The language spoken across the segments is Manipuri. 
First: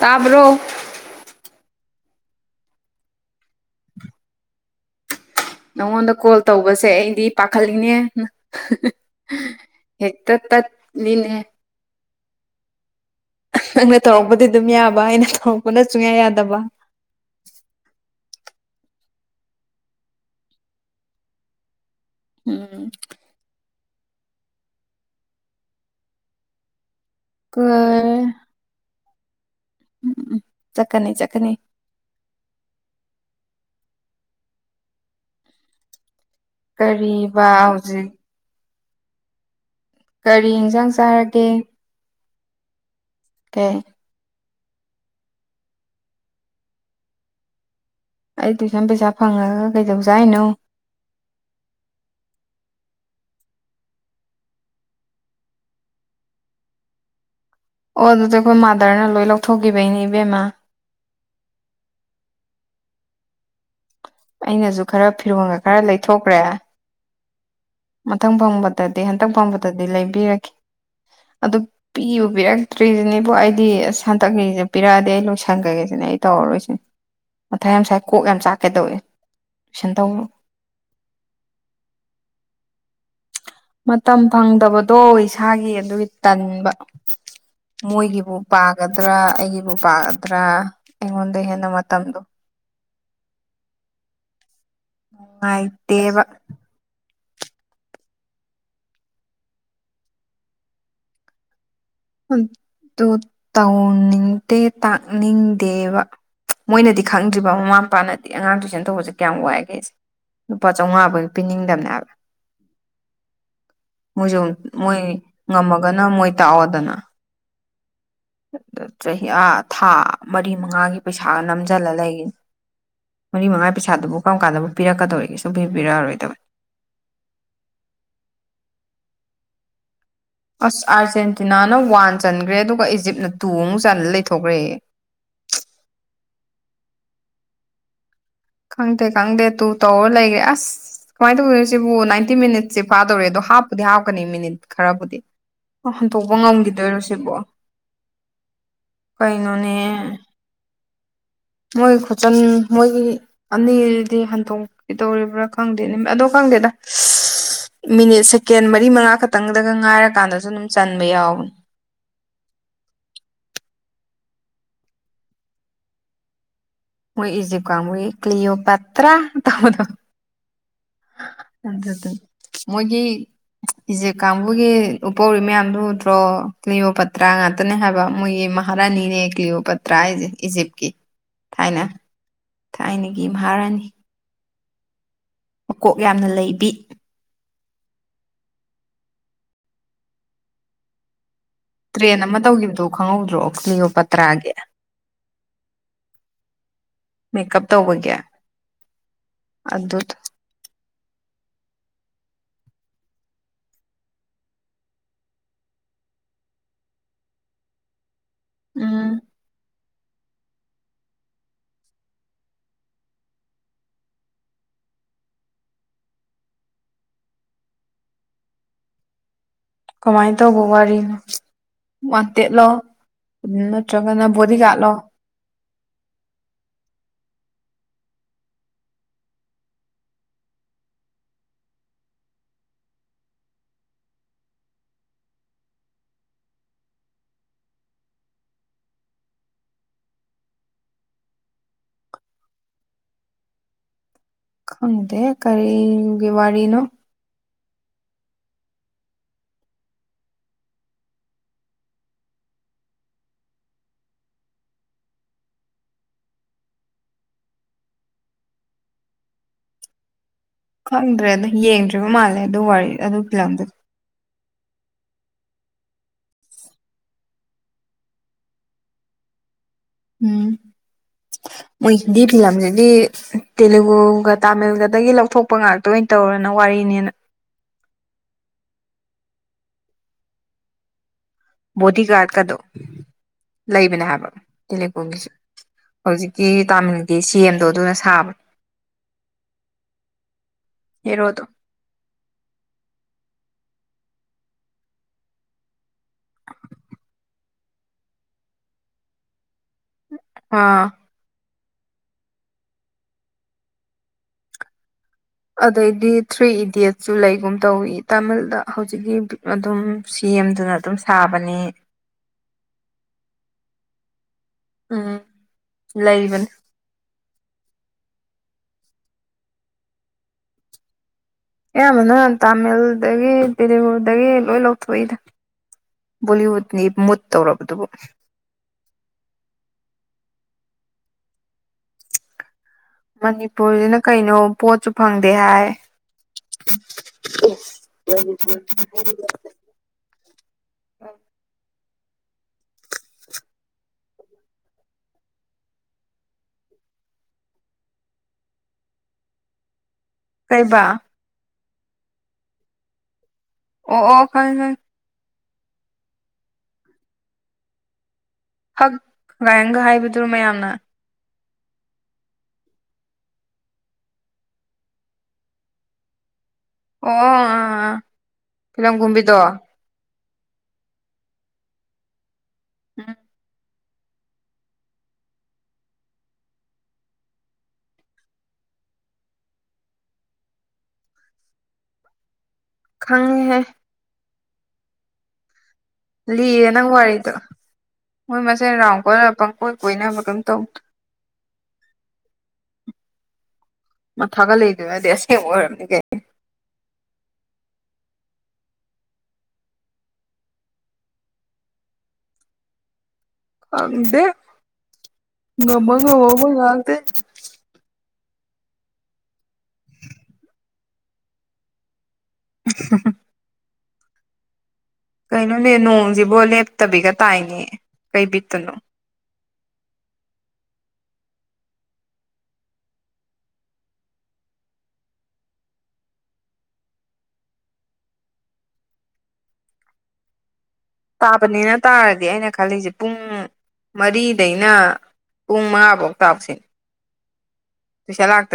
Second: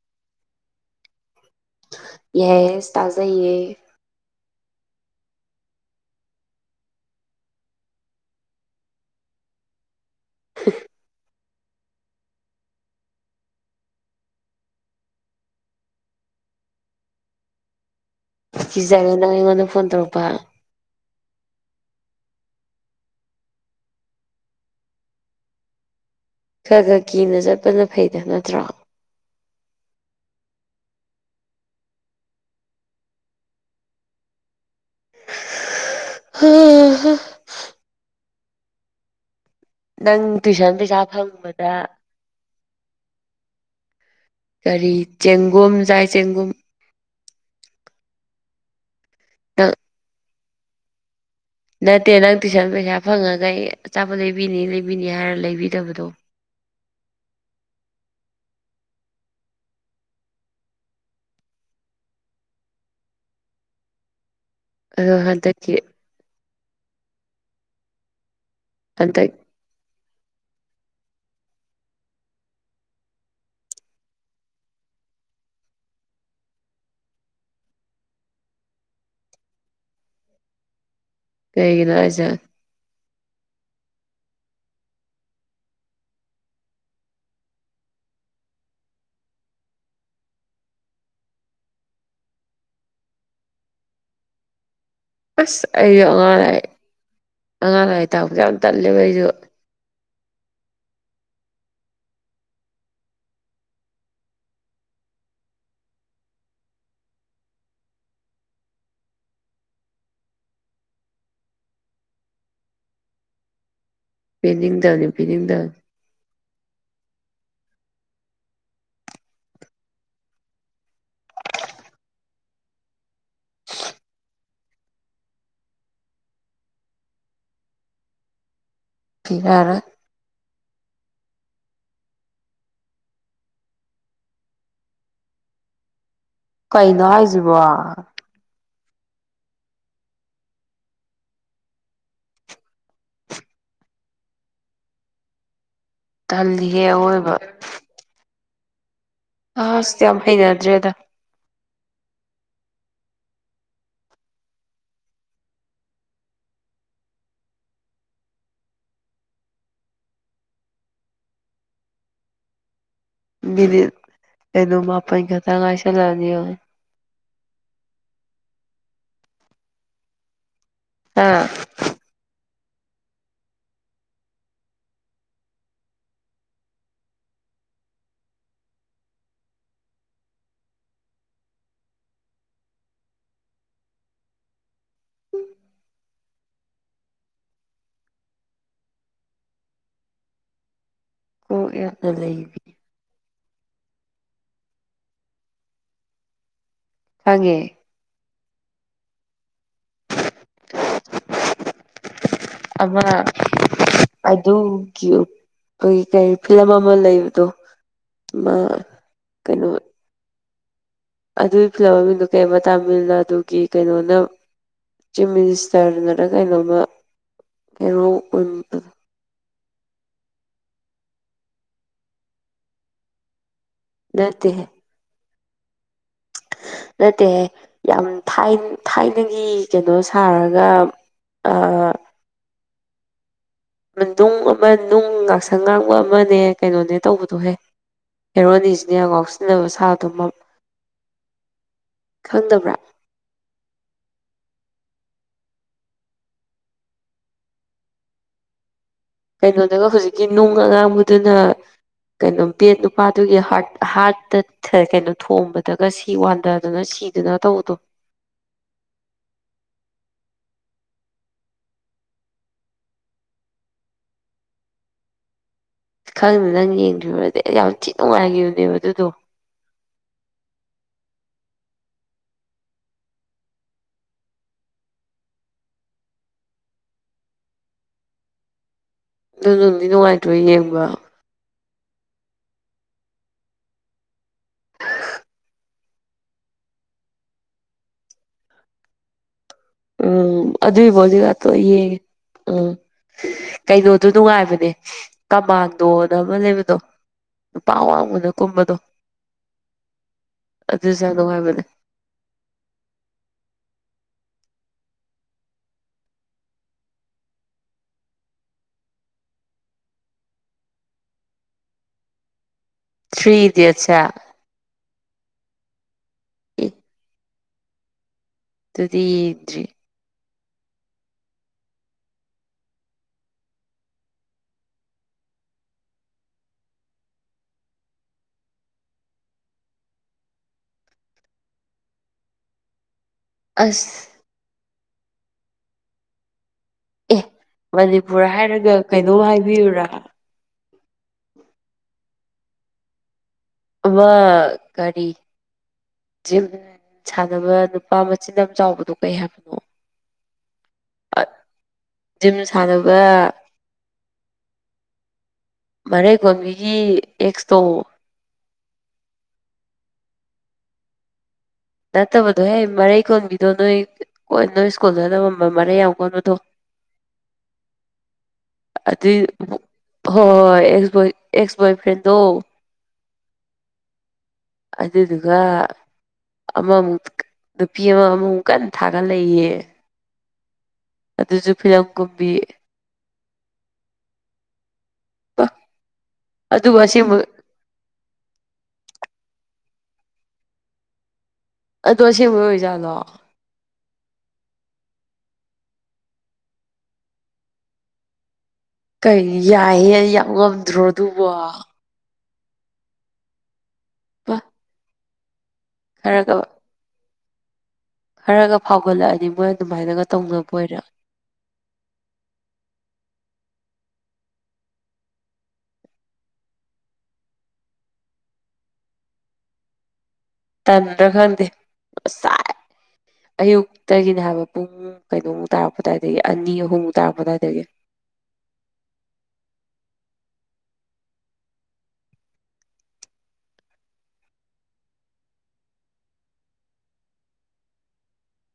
ꯇꯥꯕ꯭ꯔꯣ ꯌꯦꯁ ꯇꯥꯖꯩꯌꯦ ꯅꯉꯣꯟꯗ ꯀꯣꯜ ꯇꯧꯕꯁꯦ ꯑꯩꯗꯤ ꯄꯥꯈꯠꯂꯤꯅꯦ ꯍꯦꯛꯇ ꯇꯠ ꯂꯤꯅꯦ ꯅꯪꯅ ꯇꯧꯔꯛꯄꯗꯤ ꯑꯗꯨꯝ ꯌꯥꯕ ꯑꯩꯅ ꯇꯧꯔꯛꯄꯅ ꯁꯨꯡꯌꯥ ꯌꯥꯗꯕ [unintelligible] ꯀꯤꯖꯩꯔꯣ ꯅꯪ ꯑꯩꯉꯣꯟꯗ ꯐꯣꯟ ꯇꯧꯔꯛꯄ ꯎꯝ ꯈ ꯈꯔ ꯀꯤꯅ ꯆꯠꯄꯅ ꯐꯩꯗ ꯅꯠꯇ꯭ꯔꯣ ꯎꯝ ꯆꯠꯀꯅꯤ ꯆꯠꯀꯅꯤ ꯀꯔꯤꯕꯥ ꯍꯧꯖꯤꯛ ꯅꯪ ꯀꯔꯤ ꯇꯨꯏꯁꯟ ꯌꯦꯟꯁꯥꯡ ꯄꯩꯁꯥ ꯆꯥꯔꯒꯦ ꯐꯪꯕꯗ ꯀꯩ ꯀꯔꯤ ꯆꯦꯡꯒꯨꯝ ꯆꯥꯏ ꯆꯦꯡꯒꯨꯝ ꯑꯩ ꯇꯨꯏꯁꯟ ꯄꯩꯁꯥ ꯐꯪꯉꯒ ꯅꯪ ꯀꯩꯗꯧꯖꯦ ꯍꯥꯏꯅꯣ ꯅꯠꯇꯦ ꯅꯪ ꯇꯨꯏꯁꯟ ꯄꯩꯁꯥ ꯐꯪꯉꯒ ꯑꯩ ꯑꯆꯥꯄꯣꯠ ꯂꯩꯕꯤꯅꯤ ꯂꯩꯕꯤꯅꯤ ꯍꯥꯏꯔ ꯂꯩꯕꯤꯗꯕꯗꯣ ꯑꯣ ꯑꯗꯨꯗꯤ ꯑꯩꯈꯣꯏ ꯃꯥꯗꯔꯅ ꯂꯣꯏ ꯂꯧꯊꯣꯛꯈꯤꯕꯩꯅꯦ ꯏꯕꯦꯝꯃ ꯑꯩꯅꯁꯨ ꯈꯔ ꯑꯗꯣ ꯐꯤꯔꯣꯟꯒ ꯍꯟꯗꯛꯀꯤ ꯈꯔ ꯂꯩꯊꯣꯛꯈ꯭ꯔꯦ ꯃꯊꯪ ꯐꯪꯕꯗꯗꯤ ꯍꯟꯇꯛ ꯍꯟꯗꯛ ꯐꯪꯕꯗꯗꯤ ꯂꯩꯕꯤꯔꯒꯦ ꯑꯗꯨ ꯄꯤꯕꯨ ꯄꯤꯔꯛꯇ꯭ꯔꯤꯁꯤꯅꯦꯕꯨ ꯑꯩꯗꯤ ꯍꯟꯇꯛꯀꯤꯁꯦ ꯄꯤꯔꯛꯑꯗꯤ ꯑꯩ ꯂꯣꯏꯁꯟꯈ꯭ꯔꯒꯦꯁꯤꯅꯦ ꯑꯩ ꯇꯧꯔꯔꯣꯏꯁꯦ ꯃꯊꯥꯏ ꯌꯥꯝ ꯁꯥꯏ ꯀꯣꯛ ꯌꯥꯝ ꯆꯥꯛꯀꯦꯇꯧꯋꯦ ꯇꯨꯏꯁꯟꯇꯧꯅꯣ ꯀꯩꯒꯤꯅꯣ ꯍꯥꯏꯖꯦ ꯃꯇꯝ ꯐꯪꯗꯕꯗꯣ ꯏꯁꯥꯒꯤ ꯑꯗꯨꯒꯤ ꯇꯟꯕ ꯃꯣꯏꯒꯤꯕꯨ ꯄꯥꯒꯗ꯭ꯔꯥ ꯑꯩꯒꯤꯕꯨ ꯄꯥꯒꯗ꯭ꯔꯥ ꯑꯩꯉꯣꯟꯗ ꯍꯦꯟꯅ ꯃꯇꯝꯗꯣ [inaudible] ꯑꯁ ꯑꯩꯁꯨ ꯅꯨꯡꯉꯥꯏꯇꯦꯕ ꯑꯉꯥꯡ ꯂꯥꯏ ꯑꯉꯥꯡ ꯂꯥꯏ ꯇꯥꯛꯕꯁ ꯌꯥꯝ ꯇꯜꯂꯦꯕ ꯑꯩꯁꯨ ꯑꯗꯨ ꯇꯧꯅꯤꯡꯗꯦ ꯇꯥꯛꯅꯤꯡꯗꯦꯕ ꯃꯣꯏꯅꯗꯤ ꯈꯪꯗ꯭ꯔꯤꯕ ꯃꯃꯥ ꯃꯄꯥꯅꯗꯤ ꯑꯉꯥꯡ ꯇꯨꯏꯁꯟ ꯇꯧꯕꯁꯦ ꯀꯌꯥꯝ ꯋꯥꯒꯦꯁꯦ ꯂꯨꯄꯥ ꯆꯥꯝꯃꯉꯥꯕꯨ ꯍꯦꯛ ꯄꯤꯅꯤꯡꯗꯕꯅꯦ ꯍꯥꯏꯕ ꯃꯣꯏꯁꯨꯨ ꯃꯣꯏ ꯄꯤꯅꯤꯡꯗꯕꯅꯤ ꯄꯤꯅꯤꯡꯗꯕꯅꯤ ꯉꯝꯃꯒꯅ ꯃꯣꯏ ꯇꯥꯛꯑꯣꯗꯅ ꯑꯥ ꯆꯍꯤ ꯑꯥ ꯊꯥ ꯃꯔꯤ ꯃꯉꯥꯒꯤ ꯄꯩꯁꯥꯒ ꯅꯝꯁꯤꯜꯂ ꯂꯩꯔꯤꯅꯦ ꯃꯔꯤ ꯃꯉꯥ ꯄꯩꯁꯥꯗꯨꯕꯨ ꯀꯔꯝ ꯀꯥꯟꯗꯕꯨ ꯄꯤꯔꯛꯀꯗꯧꯔꯤꯒꯦ ꯁꯨꯝ ꯄꯤ ꯄꯤꯔꯛꯑꯔꯣꯏꯗꯕꯅꯤ [inaudible] ꯄꯤꯔꯥꯔꯣꯏ ꯑꯁ ꯑꯥꯔꯖꯦꯟꯇꯤꯅꯥꯅ ꯋꯥꯟ ꯆꯟꯈ꯭ꯔꯦ ꯑꯗꯨꯒ ꯏꯖꯤꯞꯅ ꯇꯨ ꯑꯃꯨꯛ ꯆꯟ ꯂꯩꯊꯣꯛꯈ꯭ꯔꯦ [unintelligible] ꯀꯩꯅꯣ ꯍꯥꯏꯁꯤꯕꯣ ꯈꯪꯗꯦ ꯈꯪꯗꯦ ꯇꯨ ꯇꯧꯔ ꯂꯩꯈ꯭ꯔꯦ ꯑꯁ ꯀꯃꯥꯏꯅ ꯇꯧꯒꯣꯏꯅꯣ ꯁꯤꯕꯨ ꯅꯥꯏꯟꯇꯤ ꯃꯤꯅꯤꯠꯁꯦ ꯐꯥꯗꯧꯔꯦ ꯑꯗꯣ ꯍꯥꯞꯄꯨꯗꯤ ꯍꯥꯞꯀꯅꯤ ꯃꯤꯅꯤꯠ ꯈꯔꯕꯨꯗꯤ ꯍꯟꯗꯣꯛꯄ ꯇꯜꯂꯤꯍꯦ ꯉꯝꯈꯤꯗꯣꯏꯔꯣ ꯑꯋꯣꯏꯕ ꯁꯤꯕꯣ ꯑ ꯀꯩꯅꯣꯅꯦ ꯑꯁ ꯌꯥꯝ ꯍꯩꯅꯗ꯭ꯔꯦꯗ ꯃꯣꯏ ꯈꯨꯆꯟ ꯃꯣꯏꯒꯤ ꯑꯅꯤꯗꯤ ꯍꯟꯗꯣꯛꯀꯗꯧꯔꯤꯕ꯭ꯔꯥ ꯈꯪꯗꯦ ꯑꯗꯣ ꯈꯪ ꯈꯪꯗꯦꯗ ꯃꯤꯅꯤꯠ ꯁꯦꯀꯦꯟ ꯃꯔꯤ ꯃꯉꯥ ꯈꯛꯇꯪꯗꯒ ꯉꯥꯏꯔꯀꯥꯟꯗꯁꯨ ꯑꯗꯨꯝ ꯆꯟꯕ ꯌꯥꯎꯕꯅꯦ [unintelligible] ꯃꯤꯅꯤꯠ ꯀꯩꯅꯣ ꯃꯥꯄꯥꯜ ꯈꯇꯡ ꯉꯥꯏꯁꯤꯂꯛ ꯑꯅꯤ ꯌꯦꯡꯉꯣ ꯃꯣꯏ ꯏꯖꯤꯞ ꯀꯥꯡꯒꯨꯒꯤ ꯀ꯭ꯜꯤꯑꯣꯄꯠꯇ꯭ꯔ ꯇꯧꯕꯗꯣ ꯍꯥ ꯑꯗꯨ ꯑꯗꯨ ꯃꯣꯏꯒꯤ ꯏꯖꯤꯞ ꯀꯥꯡꯕꯨꯒꯤ ꯎꯄꯧꯔꯤ ꯃꯌꯥꯝꯗꯨ ꯎꯗ꯭ꯔꯣ ꯀ꯭ꯜꯤꯌꯣ ꯄꯇ꯭ꯔꯥ ꯉꯥꯛꯇꯅꯦ ꯍꯥꯏꯕ ꯃꯣꯏꯒꯤ ꯍꯔꯥꯅꯤꯅꯦ ꯀ꯭ꯂꯤꯑꯣ ꯄꯠꯇ꯭ꯔ ꯍꯥꯏꯖꯦ ꯏꯖꯤꯞꯇꯀꯤ ꯊꯥꯏꯅ ꯊꯥꯏꯅꯒꯤ ꯃꯍꯥꯔꯥꯅꯤ ꯃꯀꯣꯛ ꯌꯥꯝꯅ ꯂꯩꯕꯤ ꯀꯣꯛ ꯌꯥꯝꯅ ꯇ꯭ꯔꯦꯟ ꯑꯃ ꯂꯩꯕꯤ ꯇꯧꯈꯤꯕꯗꯣ ꯈꯪꯍꯧꯗ꯭ꯔꯣ ꯂꯤꯌꯣꯄꯠꯇ꯭ꯔꯥꯒꯤ ꯈꯪꯉꯦ ꯃꯦꯀꯞ ꯇꯧꯕꯒꯤ ꯑꯗꯨꯗꯣ ꯑꯃꯅꯥ ꯑꯗꯨꯒꯤ ꯀꯩ ꯀꯔꯤ ꯐꯤꯂꯝ ꯑꯃ ꯂꯩꯕꯗꯣ ꯑꯃ ꯎꯝ ꯀꯩꯅꯣ ꯑꯗꯨꯒꯤ ꯐꯤꯂꯝ ꯃꯃꯤꯡꯗꯣ ꯀꯩꯕ ꯇꯥꯃꯤꯜꯅꯥꯗꯨꯒꯤ ꯀꯩꯅꯣꯅ ꯆꯤꯞ ꯃꯤꯅꯤꯁꯇꯔ ꯅꯔ ꯀꯩꯅꯣꯝꯃ ꯍꯦꯔꯣ ꯀꯨꯝꯕꯗꯣ ꯀꯃꯥꯏꯅ ꯇꯧꯕ ꯋꯥꯔꯤꯅꯣ ꯋꯥꯟꯇꯦꯠꯂꯣ ꯎꯝ ꯅꯠꯇ꯭ꯔꯒꯅ ꯅꯠꯇꯦꯍꯦ ꯕꯣꯗꯤꯒꯥꯔꯠꯂꯣ ꯅꯠꯇꯦꯍꯦ ꯌꯥꯝ ꯊꯥꯢꯟ ꯊꯥꯏꯅꯒꯤ ꯀꯩꯅꯣ ꯁꯥꯔꯒ ꯑꯥ ꯅꯨꯡ ꯑꯃ ꯅꯨꯡ ꯉꯥꯛꯁꯪ ꯉꯥꯡꯕ ꯑꯃꯅꯦ ꯀꯩꯅꯣꯅꯦ ꯇꯧꯕꯗꯣꯍꯦ ꯍꯦꯔꯣꯅꯤꯁꯤꯅ ꯌꯥꯝ ꯉꯥꯎꯁꯤꯟꯅꯕ ꯁꯥꯕꯗꯣ ꯃ ꯈꯪꯗꯕ꯭ꯔꯥ ꯈꯪꯗꯦ ꯀꯔꯤ ꯅꯨꯡꯒꯤ ꯋꯥꯔꯤꯅꯣ ꯀꯩꯅꯣꯗꯒ ꯍꯨꯖꯤꯛꯀꯤ ꯅꯨꯡ ꯑꯉꯥꯡꯕꯗꯨꯅ ꯀꯩꯅꯣ ꯕꯦꯠ ꯅꯨꯄꯥꯗꯨꯒꯤ ꯍꯥꯔꯠ ꯍꯥꯔꯠꯇ ꯊ ꯀꯩꯅꯣ ꯊꯣꯝꯕꯗꯒ ꯁꯤ ꯋꯥꯟꯗꯗꯅ ꯁꯤ ꯁꯤꯗꯅ ꯇꯧꯕꯗꯣ [inaudible] ꯈꯪꯗ꯭ꯔꯦꯗ ꯌꯦꯡꯗ꯭ꯔꯤꯕ ꯃꯥꯜꯂꯦ ꯑꯗꯨ ꯋꯥꯔꯤ ꯑꯗꯨ ꯐꯤꯂꯝꯗꯨ ꯈꯪꯗꯦ ꯅꯪ ꯌꯦꯡꯗ꯭ꯔꯤꯕꯔꯗꯤ ꯑꯩ ꯌꯥꯝ ꯊꯤ ꯅꯨꯡꯉꯥꯏꯒꯤꯕꯅꯦꯕ ꯑꯗꯨꯗꯣ ꯎꯝ ꯃꯣꯏ ꯍꯤꯟꯗꯤ ꯐꯤꯂꯝꯖꯤꯗꯤ ꯇꯦꯂꯨꯒꯨꯒ ꯇꯥꯃꯤꯜꯒꯗꯒꯤ ꯂꯧꯊꯣꯛꯄ ꯉꯥꯛꯇ ꯑꯣꯏꯟ ꯇꯧꯔꯅ ꯋꯥꯔꯤ ꯅꯦꯅ ꯑꯗꯨ ꯅꯨꯡꯗꯤ ꯅꯨꯡꯉꯥꯏꯇ꯭ꯔꯣ ꯌꯦꯡꯕ ꯕꯣꯗꯤꯒꯥꯔꯗ ꯀꯥꯗꯣ ꯂꯩꯕꯅꯦ ꯍꯥꯏꯕ ꯇꯦꯂꯨꯒꯨꯒꯤꯁꯨ ꯍꯧꯖꯤꯛꯀꯤ ꯇꯥꯃꯤꯜꯒꯤ ꯁꯤ ꯑꯦꯝ ꯗꯣ ꯑꯗꯨꯅ ꯁꯥꯕꯅꯦ ꯎꯝ ꯑꯗꯨꯢ ꯍꯦꯔꯣꯗꯣ ꯕꯤꯗꯤꯒꯥꯔꯠꯇꯣ ꯑꯩ ꯌꯦꯡꯉꯦ ꯎꯝ ꯀꯩꯅꯣꯗꯨ ꯅꯨꯡꯉꯥꯏꯕꯅꯦ ꯀꯃꯥꯟꯗꯣꯅ ꯑꯃ ꯂꯩꯕꯗꯣ ꯅꯨꯄꯥ ꯑꯋꯥꯡꯕꯅ ꯀꯨꯝꯕꯗꯣ ꯑꯥ ꯑꯗꯨꯖꯨ ꯌꯥꯝ ꯅꯨꯡꯉꯥꯏꯕꯅꯦ ꯑꯗꯩꯗꯤ ꯊ꯭ꯔꯤ ꯏꯗꯤꯌꯠꯁꯁꯨ ꯂꯩꯒꯨꯝ ꯇꯧꯋꯤ ꯇꯥꯃꯤꯜꯗ ꯍꯧꯖꯤꯛꯀꯤ ꯑꯗꯨꯝ ꯁꯤ ꯑꯦꯝꯗꯨꯅ ꯑꯗꯨꯝ ꯁꯥꯕꯅꯤ ꯊ꯭ꯔꯤ ꯏꯗꯤꯌꯠꯁ ꯁꯦ ꯎꯝ ꯂꯩꯕꯅꯤ ꯏ ꯑꯗꯨꯗꯤ ꯌꯦꯡꯗ꯭ꯔꯤ ꯑꯌꯥꯝꯕꯅ ꯇꯥꯃꯤꯜꯗꯒꯤ ꯇꯦꯂꯨꯒꯨꯗꯒꯤ ꯂꯣꯏ ꯂꯧꯊꯣꯛꯏꯗ ꯕꯣꯂꯤꯋꯨꯠꯅꯦꯌꯦ ꯃꯨꯠꯇꯧꯔꯕꯗꯨꯕꯨ ꯃꯅꯤꯄꯨꯔꯖꯤꯅ ꯑꯁ ꯀꯩꯅꯣ ꯚꯣꯠꯁꯨ ꯐꯪꯗꯦ ꯍꯥꯏ ꯑꯦ ꯃꯅꯤꯄꯨꯔ ꯍꯥꯏꯔꯒ ꯀꯩꯅꯣꯝ ꯍꯥꯏꯕꯤꯌꯨꯔꯥ [unintelligible] [inaudible] ꯑꯃ ꯀꯔꯤ ꯖꯤꯝ ꯁꯥꯟꯅꯕ ꯅꯨꯄꯥ ꯃꯆꯤꯟ ꯌꯥꯝ ꯆꯥꯎꯕꯗꯣ ꯀꯩ ꯍꯥꯏꯕꯅꯣ ꯀꯩꯕꯥ ꯖꯤꯝ ꯁꯥꯟꯅꯕ ꯑꯣ ꯑꯣ ꯈꯪꯉꯦ ꯈꯪꯉꯦ ꯃꯔꯩ ꯀꯣꯟꯕꯤꯒꯤ ꯑꯦꯛꯁꯇꯣ ꯍꯛ ꯒꯥꯏꯅꯒ ꯍꯥꯏꯕꯗꯨꯔꯣ ꯃꯌꯥꯝꯅ ꯅꯠꯇꯕꯗꯣꯍꯦ ꯃꯔꯩ ꯀꯣꯟꯕꯤꯗꯣ ꯅꯣꯏ ꯀꯣ ꯅꯣꯏ ꯁ꯭ꯀꯨꯜꯗ ꯇꯝꯃꯝꯕ ꯃꯔꯩ ꯌꯥꯝ ꯀꯣꯟꯕꯗꯣ ꯑꯣ ꯑꯥ ꯑꯥ ꯐꯤꯂꯝ ꯀꯨꯝꯕꯤꯗꯣ ꯍꯣꯢ ꯍꯣꯢ ꯑꯦꯛꯁ ꯕꯣꯢ ꯑꯦꯛꯁ ꯕꯣꯢꯐ꯭ꯔꯦꯟꯗꯣ ꯎꯝ ꯑꯗꯨꯗꯨꯒꯥ ꯑꯃꯃꯨꯛ ꯅꯨꯄꯤ ꯑꯃ ꯑꯃꯨꯃꯨꯛ ꯀꯟ ꯊꯥꯒꯠꯂꯛꯏꯌꯦ ꯑꯗꯨꯖꯨ ꯐꯤꯂꯝ ꯀꯨꯝꯕꯤ ꯈꯪꯉꯤꯍꯦ ꯑ ꯂꯤꯔꯦ ꯅꯪ ꯋꯥꯔꯤꯗꯣ ꯃꯣꯏ ꯃꯁꯦꯟ ꯔꯥꯎꯟ ꯀꯣꯢꯅꯔ ꯄꯪ ꯀꯣꯢ ꯀꯣꯏꯅꯕ ꯀꯩꯝ ꯇꯧ ꯑꯗꯣ ꯑꯁꯦꯡꯕꯩ ꯑꯣꯏꯖꯥꯠꯂꯣ ꯃꯥ ꯊꯥꯒꯠꯂꯛꯏꯗꯨꯅꯗꯤ ꯑꯁꯦꯡꯕ ꯑꯣꯏꯔꯝꯅꯤ ꯀꯩꯅꯣ ꯀꯩ ꯌꯥꯏꯍꯦ ꯌꯥꯝ ꯉꯝꯗ꯭ꯔꯣ ꯑꯗꯨꯕꯣ ꯈꯪꯗꯦ ꯃꯥ ꯉꯝꯃ ꯈꯔꯒ ꯉꯝꯃꯕ ꯉꯥꯛꯇꯅꯤ ꯈꯔꯒ ꯐꯥꯎꯒꯠꯂꯛꯑꯅꯤ ꯃꯣꯏ ꯑꯗꯨꯃꯥꯏꯅꯒ ꯇꯧꯅꯕꯣꯏꯔꯦ [unintelligible] ꯀꯩꯅꯣꯅꯦ ꯅꯣꯡꯁꯤꯕꯣ ꯂꯦꯞꯇꯕꯤꯒ ꯇꯥꯏꯅꯦ ꯀꯩ ꯕꯤꯠꯇꯅꯣ ꯇꯟꯗ꯭ꯔꯥ ꯈꯪꯗꯦ ꯉꯁꯥꯏ ꯑꯌꯨꯛꯇꯒꯤꯅꯦ ꯍꯥꯏꯕ ꯄꯨꯡ ꯀꯩꯅꯣꯃꯨꯛ ꯇꯥꯔꯛꯄ ꯑꯗꯨꯋꯥꯏꯗꯒꯤ ꯑꯅꯤ ꯑꯍꯨꯝꯃꯨꯛ ꯇꯥꯔꯛꯄ ꯑꯗꯨꯋꯥꯏꯗꯒꯤ [inaudible] ꯇꯥꯕꯅꯦꯅ ꯇꯥꯔꯗꯤ ꯑꯩꯅ ꯈꯜꯂꯤꯁꯦ ꯄꯨꯡ ꯃꯔꯤꯗꯩꯅ ꯄꯨꯡ ꯃꯉꯥꯕꯧ ꯇꯥꯎ ꯁꯤꯅꯤ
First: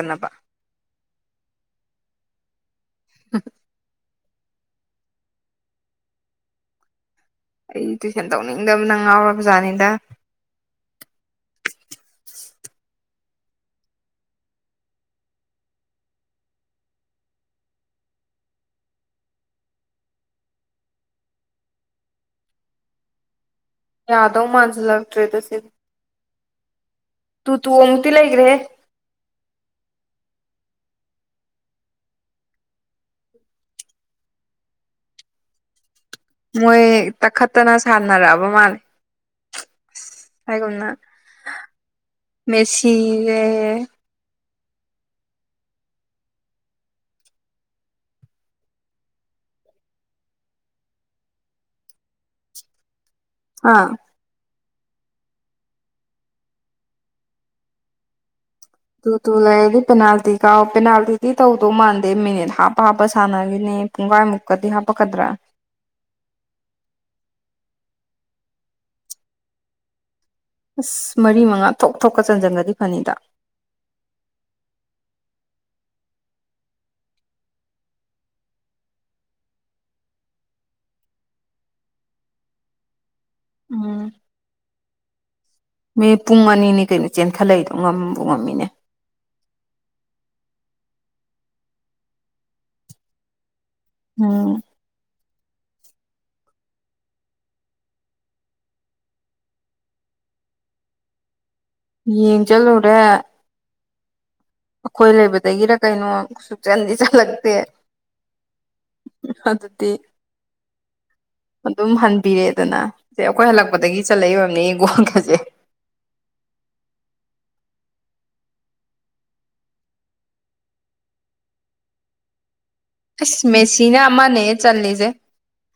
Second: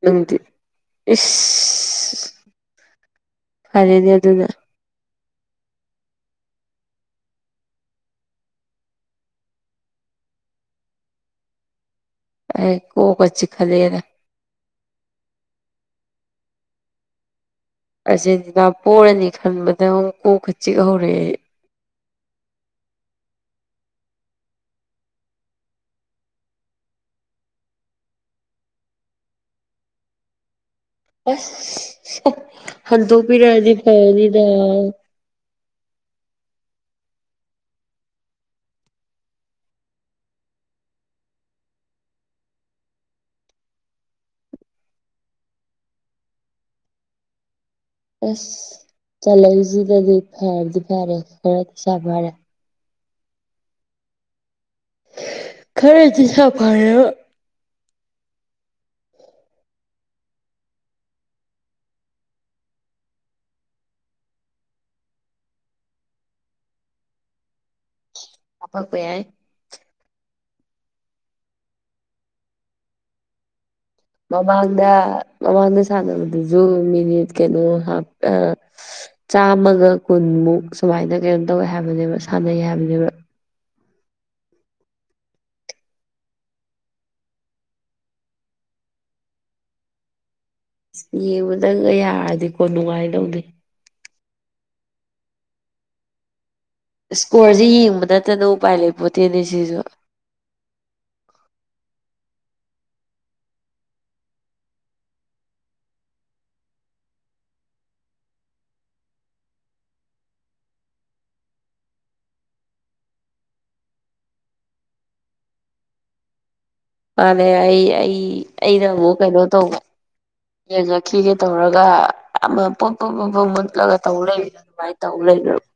ꯅꯨꯡꯗꯤ ꯏꯁ ꯐꯔꯦꯅꯦ ꯑꯗꯨꯅ ꯑꯩ ꯇꯨꯏꯁꯟ ꯇꯧꯅꯤꯡꯗꯕꯅ ꯉꯥꯎꯔꯕ ꯖꯥꯠꯅꯤꯗ ꯑꯩ ꯀꯣꯛꯀ ꯆꯤꯛꯈꯠꯂꯛꯑꯦꯗ ꯑꯥꯔꯖꯦꯟꯇꯤꯅꯥ ꯄꯣꯔꯅꯤ ꯈꯟꯕꯗ ꯑꯃꯨꯛ ꯀꯣꯛꯀ ꯆꯤꯛ ꯍꯧꯔꯛꯑꯦ ꯌꯥꯗꯧ ꯃꯥꯟꯖꯤꯜꯂꯛꯇ꯭ꯔꯦꯗ ꯁꯤꯗꯤ ꯇꯨ ꯇꯨ ꯑꯃꯨꯛꯇꯤ ꯂꯩꯈ꯭ꯔꯦꯍꯦ ꯑꯁ [unintelligible] ꯍꯟꯗꯣꯛꯄꯤꯔꯛꯑꯗꯤ ꯐꯅꯤꯗ [inaudible] ꯃꯣꯏ ꯇꯛꯈꯠꯇꯅ ꯁꯥꯟꯅꯔꯛꯑꯕ ꯃꯥꯜꯂꯤ ꯍꯥꯏꯒꯨꯝꯅ ꯃꯦꯁꯤ ꯅꯦ ꯑꯁ ꯆꯜꯂꯛꯏꯁꯤꯗꯗꯤ ꯐꯔꯗꯤ ꯐꯔꯦ ꯈꯔꯗꯤ ꯁꯥꯥ ꯐꯔꯦ ꯍꯥ ꯈꯔꯗꯤ ꯁꯥꯐꯔꯦꯕ ꯇꯨ ꯇꯨ ꯂꯩꯔꯗꯤ ꯄꯦꯅꯥꯜꯇꯤ ꯀꯥꯎ ꯄꯦꯅꯥꯜꯇꯤꯗꯤ ꯇꯧꯗꯧ ꯃꯥꯟꯗꯦ ꯃꯤꯅꯤꯠ ꯍꯥꯞ ꯍꯥꯞꯄ ꯁꯥꯟꯅꯒꯤꯅꯤ ꯃꯤꯅꯤꯠ ꯄꯨꯡꯒꯥꯏ ꯃꯨꯛꯀꯥꯗꯤ ꯍꯥꯄꯛꯀꯗ꯭ꯔꯥ ꯍꯥꯄꯛꯄ ꯌꯥꯏ ꯑꯁ ꯃꯔꯤ ꯃꯉꯥ ꯊꯣꯛ ꯊꯣꯛꯀ ꯆꯟꯖꯟꯒ꯭ꯔꯗꯤ ꯐꯅꯤꯗ ꯃꯃꯥꯡꯗ ꯃꯃꯥꯡꯗ ꯁꯥꯟꯅꯕꯗꯨꯁꯨ ꯃꯤꯅꯤꯠ ꯀꯩꯅꯣ ꯍꯥꯞ ꯑ ꯆꯥꯝꯃꯒ ꯀꯨꯟꯃꯨꯛ ꯁꯨꯃꯥꯏꯅ ꯀꯩꯅꯣ ꯇꯧꯋꯦ ꯍꯥꯏꯕꯅꯦꯕ ꯁꯥꯟꯅꯩ ꯍꯥꯏꯕꯅꯦꯕ ꯎꯝ ꯃꯤ ꯄꯨꯡ ꯑꯅꯤꯅꯤ ꯀꯩꯅꯣ ꯆꯦꯟꯈꯠꯂꯛꯏꯗꯣ ꯉꯝꯕꯨ ꯉꯝꯃꯤꯅꯦ ꯑꯁ ꯌꯦꯡꯕ ꯗꯪꯒ ꯌꯥꯔꯗꯤꯀꯣ ꯅꯨꯡꯉꯥꯏꯗꯧꯅꯤ ꯑꯥ ꯏꯁꯀꯣꯔꯁꯦ ꯌꯦꯡꯕ ꯅꯠꯇꯅ ꯎꯄꯥꯏ ꯂꯩ ꯄꯣꯠꯇꯦꯅꯦ ꯁꯤꯁꯨ ꯌꯦꯡ ꯆꯠꯂꯨꯔꯦ ꯑꯈꯣꯏ ꯂꯩꯕꯗꯒꯤꯔ ꯀꯩꯅꯣ ꯁꯨꯛꯆꯟꯗꯤ ꯆꯜꯂꯛꯇꯦ ꯑꯗꯨꯗꯤ ꯑꯗꯨꯝ ꯍꯟꯕꯤꯔꯦꯗꯅ ꯏꯦ ꯑꯩꯈꯣꯏ ꯍꯜꯂꯛꯄꯗꯒꯤ ꯆꯠꯂꯛꯏ ꯑꯣꯏꯔꯝꯅꯤꯌꯦ ꯒꯣꯜꯒꯁꯦ [inaudible] ꯃꯥꯅꯦ ꯑꯩ ꯑꯩ ꯑꯩꯅ ꯑꯃꯨꯛ ꯀꯩꯅꯣ ꯇꯧꯕ ꯌꯦꯡꯉꯛꯈꯤꯒꯦ ꯇꯧꯔꯒ ꯑꯝꯃ ꯄꯣ ꯄꯣ ꯄꯣ ꯄꯣ ꯑꯁ ꯃꯨꯠꯂꯒ ꯃꯦꯁꯤꯅ ꯇꯧ ꯑꯃꯅꯦ ꯂꯩꯕꯤꯗꯣ ꯑꯗꯨꯃꯥꯥꯏ ꯆꯜꯂꯤꯁꯦ ꯇꯧ ꯂꯩꯒ꯭ꯔꯕ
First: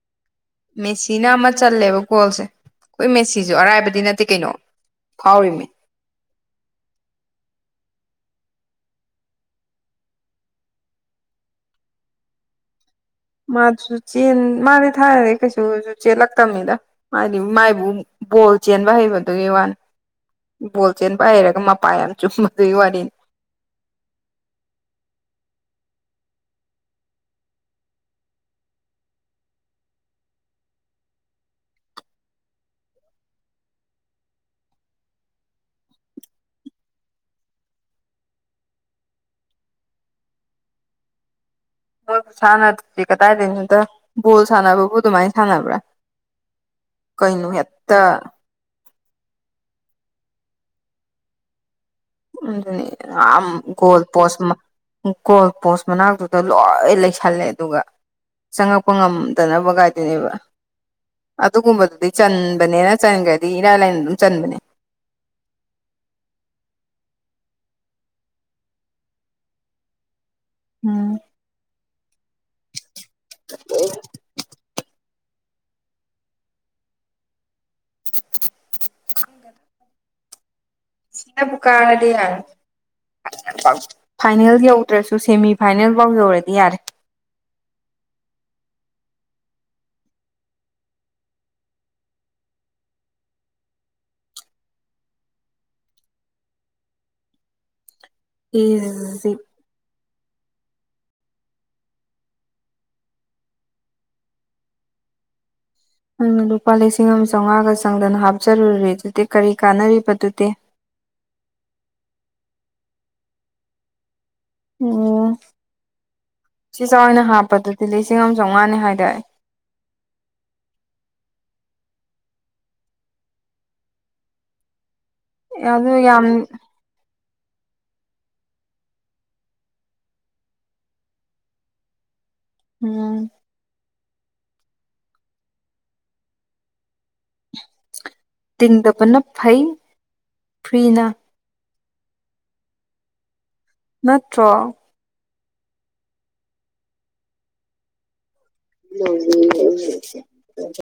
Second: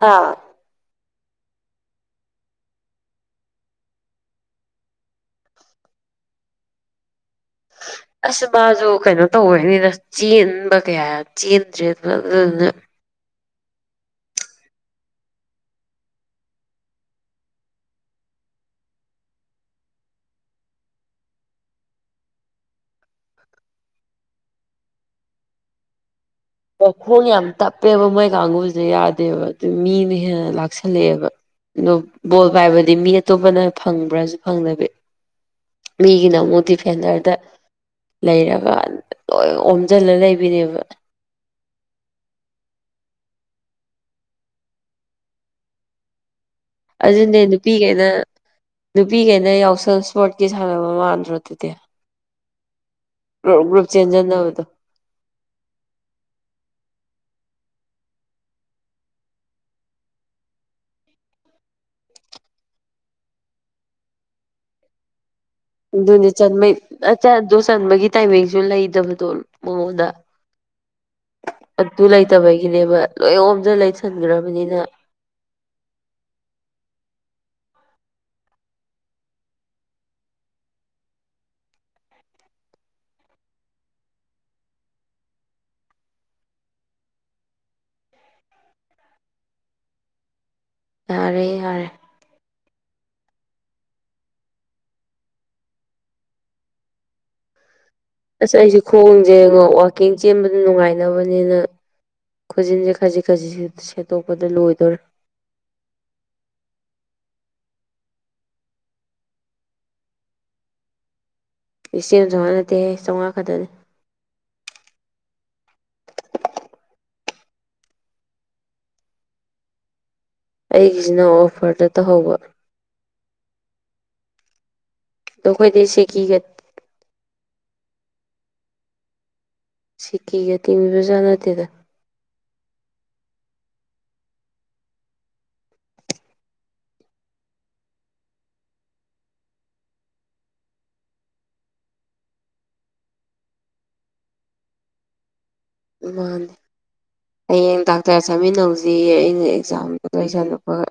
ꯍꯥꯥ ꯃꯦꯁꯤꯅ ꯑꯃ ꯆꯜꯂꯦꯕ ꯒꯣꯜꯁꯦ ꯑꯈꯣꯏ ꯃꯦꯁꯤꯖꯨ ꯑꯔꯥꯏꯕꯗꯤ ꯅꯠꯇꯦ ꯀꯩꯅꯣ ꯐꯥꯎꯔꯤꯃꯤ ꯑꯁ ꯃꯥꯖꯨ ꯀꯩꯅꯣ ꯇꯧꯕꯩꯅꯤꯗ ꯆꯦꯟꯕ ꯀꯌꯥ ꯆꯦꯟꯗ꯭ꯔꯦꯗꯅ ꯑꯗꯨꯗꯨꯅ ꯃꯥꯖꯨ ꯆꯦꯟ ꯃꯥꯗꯤ ꯊꯥꯏꯅꯗꯩ ꯀꯩꯁꯨꯖꯨ ꯆꯦꯜꯂꯛꯇꯝꯅꯤꯗ ꯃꯥꯗꯤ ꯃꯥꯏꯕꯨ ꯕꯣꯜ ꯆꯦꯟꯕ ꯍꯩꯕꯗꯨꯒꯤ ꯋꯥꯅꯤ ꯕꯣꯜ ꯆꯦꯟꯕ ꯍꯩꯔꯒ ꯃꯄꯥ ꯌꯥꯝ ꯆꯨꯝꯕꯗꯨꯒꯤ ꯋꯥꯔꯤꯅꯤ [inaudible] ꯋꯥꯈꯣꯡ ꯌꯥꯝ ꯇꯞꯄꯦꯕ ꯃꯣꯏ ꯀꯥꯡꯒꯨꯖꯦ ꯌꯥꯗꯦꯕ ꯑꯗꯨ ꯃꯤꯅ ꯍꯦꯟꯅ ꯂꯥꯛꯁꯤꯜꯂꯛꯑꯦꯕ ꯗꯨ ꯕꯣꯜ ꯄꯥꯏꯕꯗꯤ ꯃꯤ ꯑꯇꯣꯞꯄꯅ ꯐꯪꯕ꯭ꯔꯥꯖꯨ ꯐꯪꯗꯕꯤ ꯃꯤꯒꯤꯅ ꯑꯃꯨꯛ ꯗꯤꯐꯦꯟꯗꯔꯗ ꯂꯩꯔꯒ ꯂꯣꯏ ꯑꯣꯝꯖꯜꯂ ꯂꯩꯕꯤꯅꯦꯕ ꯃꯣꯏ ꯈꯨꯁꯥꯟꯅꯗꯨꯗꯤ ꯀꯗꯥꯏꯗꯩꯅꯣꯗ ꯕꯣꯜ ꯁꯥꯟꯅꯕꯕꯨ ꯑꯗꯨꯃꯥꯏꯟ ꯁꯥꯟꯅꯕ꯭ꯔꯥ ꯑꯖꯨꯅꯦ ꯀꯩꯅꯣ ꯍꯦꯛꯇ ꯅꯨꯄꯤꯒꯩꯅ ꯅꯨꯄꯤꯒꯩꯅ ꯌꯥꯎꯁꯪ ꯁ꯭ꯄꯣꯔꯠꯀꯤ ꯁꯥꯟꯅꯕ ꯃꯥꯟꯗ꯭ꯔꯣ ꯑꯗꯨꯗꯤ ꯃꯗꯨꯅꯦ ꯌꯥꯝ ꯒ꯭ꯔꯨꯞ ꯒ꯭ꯔꯨꯞ ꯒꯣꯜ ꯄꯣꯁ ꯃ ꯆꯦꯟꯖꯟꯅꯕꯗꯣ ꯒꯣꯜ ꯄꯣꯁ ꯃꯅꯥꯛꯇꯨꯗ ꯂꯣꯏ ꯂꯩꯁꯜꯂꯦ ꯑꯗꯨꯒ ꯆꯪꯉꯛꯄ ꯉꯝꯗꯅꯕ ꯒꯥꯥꯏꯗꯨꯅꯦꯕ ꯑꯗꯨꯒꯨꯝꯕꯗꯨꯗꯤ ꯆꯟꯕꯅꯦꯅ ꯆꯟꯒ꯭ꯔꯗꯤ ꯏꯔꯥꯏ ꯂꯥꯏꯅ ꯑꯗꯨꯝ ꯆꯟꯕꯅꯦ ꯑꯗꯨꯅꯦ ꯆꯟꯕꯩ ꯑꯆ ꯑꯗꯨ ꯆꯟꯕꯒꯤ ꯇꯥꯏꯃꯤꯡꯖꯨ ꯂꯩꯗꯕꯗꯣ ꯃꯉꯣꯟꯗ ꯎꯝ ꯑꯗꯨ ꯂꯩꯇꯕꯒꯤꯅꯦꯕ ꯂꯣꯏ ꯑꯣꯝꯖꯜ ꯂꯩꯁꯟꯒ꯭ꯔꯕꯅꯤꯅ [unintelligible] ꯃꯦꯁꯤꯅꯕꯨ ꯀꯥꯔꯗꯤ ꯌꯥꯔꯦ ꯐꯥꯏꯅꯦꯜ ꯌꯧꯗ꯭ꯔꯁꯨ ꯁꯦꯃꯤ ꯐꯥꯏꯅꯦꯜꯕꯥꯎ ꯌꯧꯔꯗꯤ ꯌꯥꯔꯦ ꯌꯥꯔꯦ ꯌꯥꯔꯦ ꯑꯁ ꯑꯩꯖꯨ ꯏꯖꯤ ꯈꯣꯡꯖꯦ ꯋꯥ ꯋꯥꯛꯀꯤꯡ ꯆꯦꯟꯕꯗ ꯅꯨꯡꯉꯥꯏꯅꯕꯅꯦꯅ ꯈꯨꯖꯤꯟꯖꯦ ꯈꯖꯤꯛ ꯈꯖꯤꯛꯁꯤ ꯁꯦꯠꯇꯣꯛꯄꯗ ꯂꯣꯏꯗꯧꯔꯦ ꯅꯪꯅ ꯂꯨꯄꯥ ꯂꯤꯁꯤꯡ ꯑꯝ ꯆꯧꯉꯥꯒ ꯆꯪꯗꯅ ꯍꯥꯞꯆꯜꯂꯨꯔꯤꯗꯨꯗꯤ ꯀꯔꯤ ꯀꯥꯟꯅꯔꯤꯕ ꯗꯨꯗꯤ [inaudible] ꯂꯤꯁꯡꯑꯝ ꯆꯧꯉꯥ ꯅꯠꯇꯦ ꯆꯧꯉꯥ ꯈꯛꯇꯅꯤ ꯑꯣ ꯢꯆꯦꯆꯥ ꯍꯣꯢꯅ ꯍꯥꯞꯄꯗꯨꯗꯤ ꯂꯤꯁꯤꯡ ꯑꯝ ꯆꯧꯉꯥꯅꯦ ꯍꯥꯏꯗꯥꯏ ꯑꯩꯒꯤꯖꯤꯅ ꯑꯣꯐꯔꯗ ꯇꯧꯍꯧꯕ ꯗꯣ ꯈꯣꯏꯗꯤ ꯑꯗꯨ ꯌꯥꯝ ꯁꯤꯀꯤꯒ ꯁꯤꯀꯤꯒꯤ ꯇꯤꯡꯕꯤꯕꯖꯥ ꯅꯠꯇꯦꯗ ꯎꯝ ꯇꯤꯡꯗꯕꯅ ꯐꯩ ꯐ꯭ꯔꯤꯅ ꯅꯠꯇ꯭ꯔꯣ ꯃꯥꯅꯤ ꯍꯌꯦꯡ ꯗꯥꯛꯇꯔ ꯆꯥꯃꯤꯟꯅꯧꯖꯦꯌꯦ ꯑꯩꯅ ꯑꯦꯛꯖꯥꯝ ꯂꯣꯏꯔꯦꯍꯦ ꯂꯩꯁꯜꯂꯛꯄꯒ